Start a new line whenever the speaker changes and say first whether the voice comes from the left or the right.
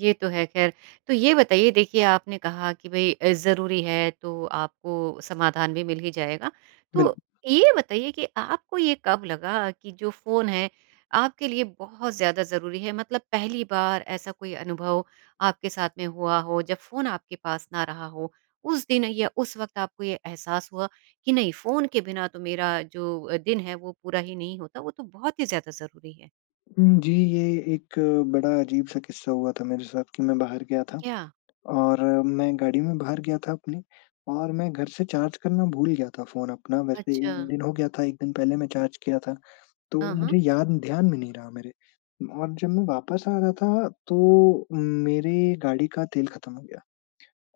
right: ये तो है ख़ैर। तो ये बताइए देखिए आपने कहा कि भई अ, ज़रूरी है तो आपको समाधान भी मिल ही जाएगा।
left: बिल्कुल।
right: तो, ये बताइए कि आपको ये कब लगा कि जो फ़ोन है, आपके लिए बहुत ज़्यादा ज़रूरी है? मतलब पहली बार ऐसा कोई अनुभव आपके साथ में हुआ हो, जब फ़ोन आपके पास ना रहा हो, उस दिन या उस वक़्त आपको ये एहसास हुआ, कि नहीं, फ़ोन के बिना तो मेरा जो दिन है, वो पूरा ही नहीं होता, वो तो बहुत ही ज़्यादा ज़रूरी है।
left: उम, जी ये एक बड़ा अजीब-सा किस्सा हुआ था मेरे साथ कि मैं बाहर गया था,
right: क्या?
left: और मैं गाड़ी में बाहर गया था अपनी, और मैं घर से चार्ज करना भूल गया था फ़ोन अपना, वैसे 1
right: अच्छा।
left: दिन हो गया था 1 दिन पहले मैं चार्ज किया था, तो
right: हाँ, हाँ।
left: मुझे याद ध्यान में नहीं रहा मेरे। और जब मैं वापस आ रहा था, तो उम, मेरे गाड़ी का तेल खत्म हो गया,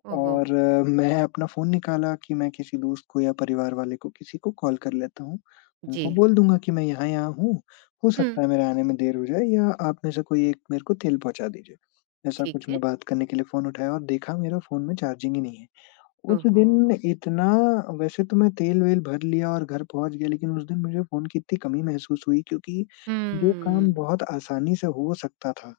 right: ओह हो!
left: और मैं अपना फ़ोन निकाला कि मैं किसी दोस्त को या परिवार वाले को किसी को कॉल कर लेता हूँ, उनको
right: जी।
left: बोल दूँगा कि मैं यहाँ-यहाँ हूँ, हो
right: हुँ।
left: सकता है मेरे आने में देर हो जाए या आप में से कोई एक मेरे को तेल पहुँचा दीजिए। ऐसा
right: ठीक
left: कुछ
right: है।
left: मैं बात करने के लिए फ़ोन उठाया और देखा मेरा फ़ोन में चार्जिंग ही नहीं है।
right: ओह
left: उस दिन
right: हो!
left: इतना वैसे तो मैं तेल-वेल भर लिया और घर पहुँच गया लेकिन उस दिन मुझे फ़ोन की इतनी कमी महसूस हुई, क्योंकि जो काम
right: हम्म।
left: बहुत आसानी से हो सकता था,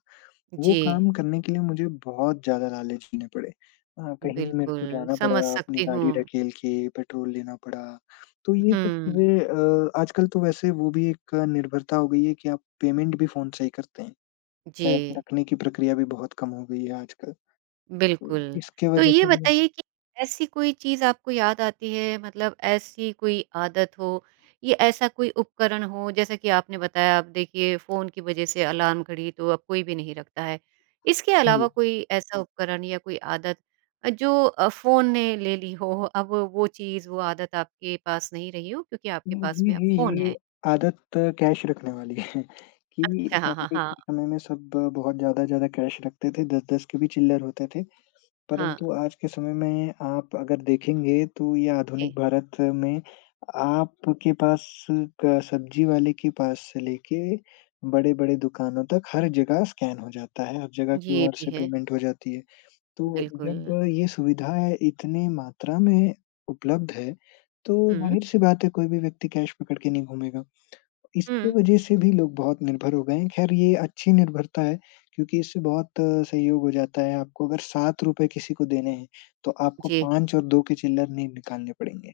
left: वो
right: जी।
left: काम करने के लिए मुझे बहुत ज़्यादा लाले झेलने पड़े। अ, कहीं मेरे को
right: बिल्कुल,
left: जाना
right: समझ
left: पड़ा, अपनी
right: सकती
left: गाड़ी
right: हूँ।
left: ढकेल के पेट्रोल लेना पड़ा, तो ये सब
right: हुँ।
left: चीज़ें अ, आजकल तो वैसे वो भी एक निर्भरता हो गयी है कि आप पेमेंट भी फ़ोन से ही करते हैं, कैश
right: जी।
left: रखने की प्रक्रिया भी बहुत कम हो गई है आजकल। तो
right: बिल्कुल।
left: इसके
right: तो
left: वजह
right: ये
left: से म
right: बताइए कि ऐसी कोई चीज़ आपको याद आती है, मतलब ऐसी कोई आदत हो या ऐसा कोई उपकरण हो, जैसा कि आपने बताया अब देखिए फ़ोन की वजह से अलार्म घड़ी तो अब कोई भी नहीं रखता है। इसके अलावा
left: हुँ।
right: कोई ऐसा उपकरण या कोई आदत अ, जो अ, फ़ोन ने ले ली हो, अब वो चीज़ वो आदत आपके पास नहीं रही हो, क्योंकि आपके
left: उम,
right: पास
left: जी,
right: में अब
left: जी,
right: फ़ोन
left: जी,
right: है?
left: आदत कैश रखने वाली है, कि
right: अच्छा, हाँ, हाँ,
left: पहले
right: हाँ।
left: के समय में सब बहुत ज़्यादा-ज़्यादा कैश रखते थे, 10-10 के भी चिल्लर होते थे।
right: हाँ।
left: परंतु आज के समय में आप अगर देखेंगे, तो ये आधुनिक
right: जी।
left: भारत में आपके पास क सब्ज़ी वाले के पास से लेके, बड़े-बड़े दुकानों तक हर जगह स्कैन हो जाता है, हर जगह
right: ये
left: क्यूआर
right: भी
left: से
right: है।
left: पेमेंट हो जाती है। तो जब
right: बिल्कुल।
left: ये सुविधा इतनी मात्रा में उपलब्ध है, तो
right: हुँ।
left: ज़ाहिर-सी बात है कोई भी व्यक्ति कैश पकड़ के नहीं घूमेगा। इसकी
right: हुँ।
left: वजह से भी लोग बहुत निर्भर हो गए हैं, ख़ैर ये अच्छी निर्भरता है क्योंकि इससे बहुत सहयोग हो जाता है, आपको अगर ₹7 किसी को देने हैं, तो आपको
right: जी।
left: 5 और 2 के चिल्लर नहीं निकालने पड़ेंगे।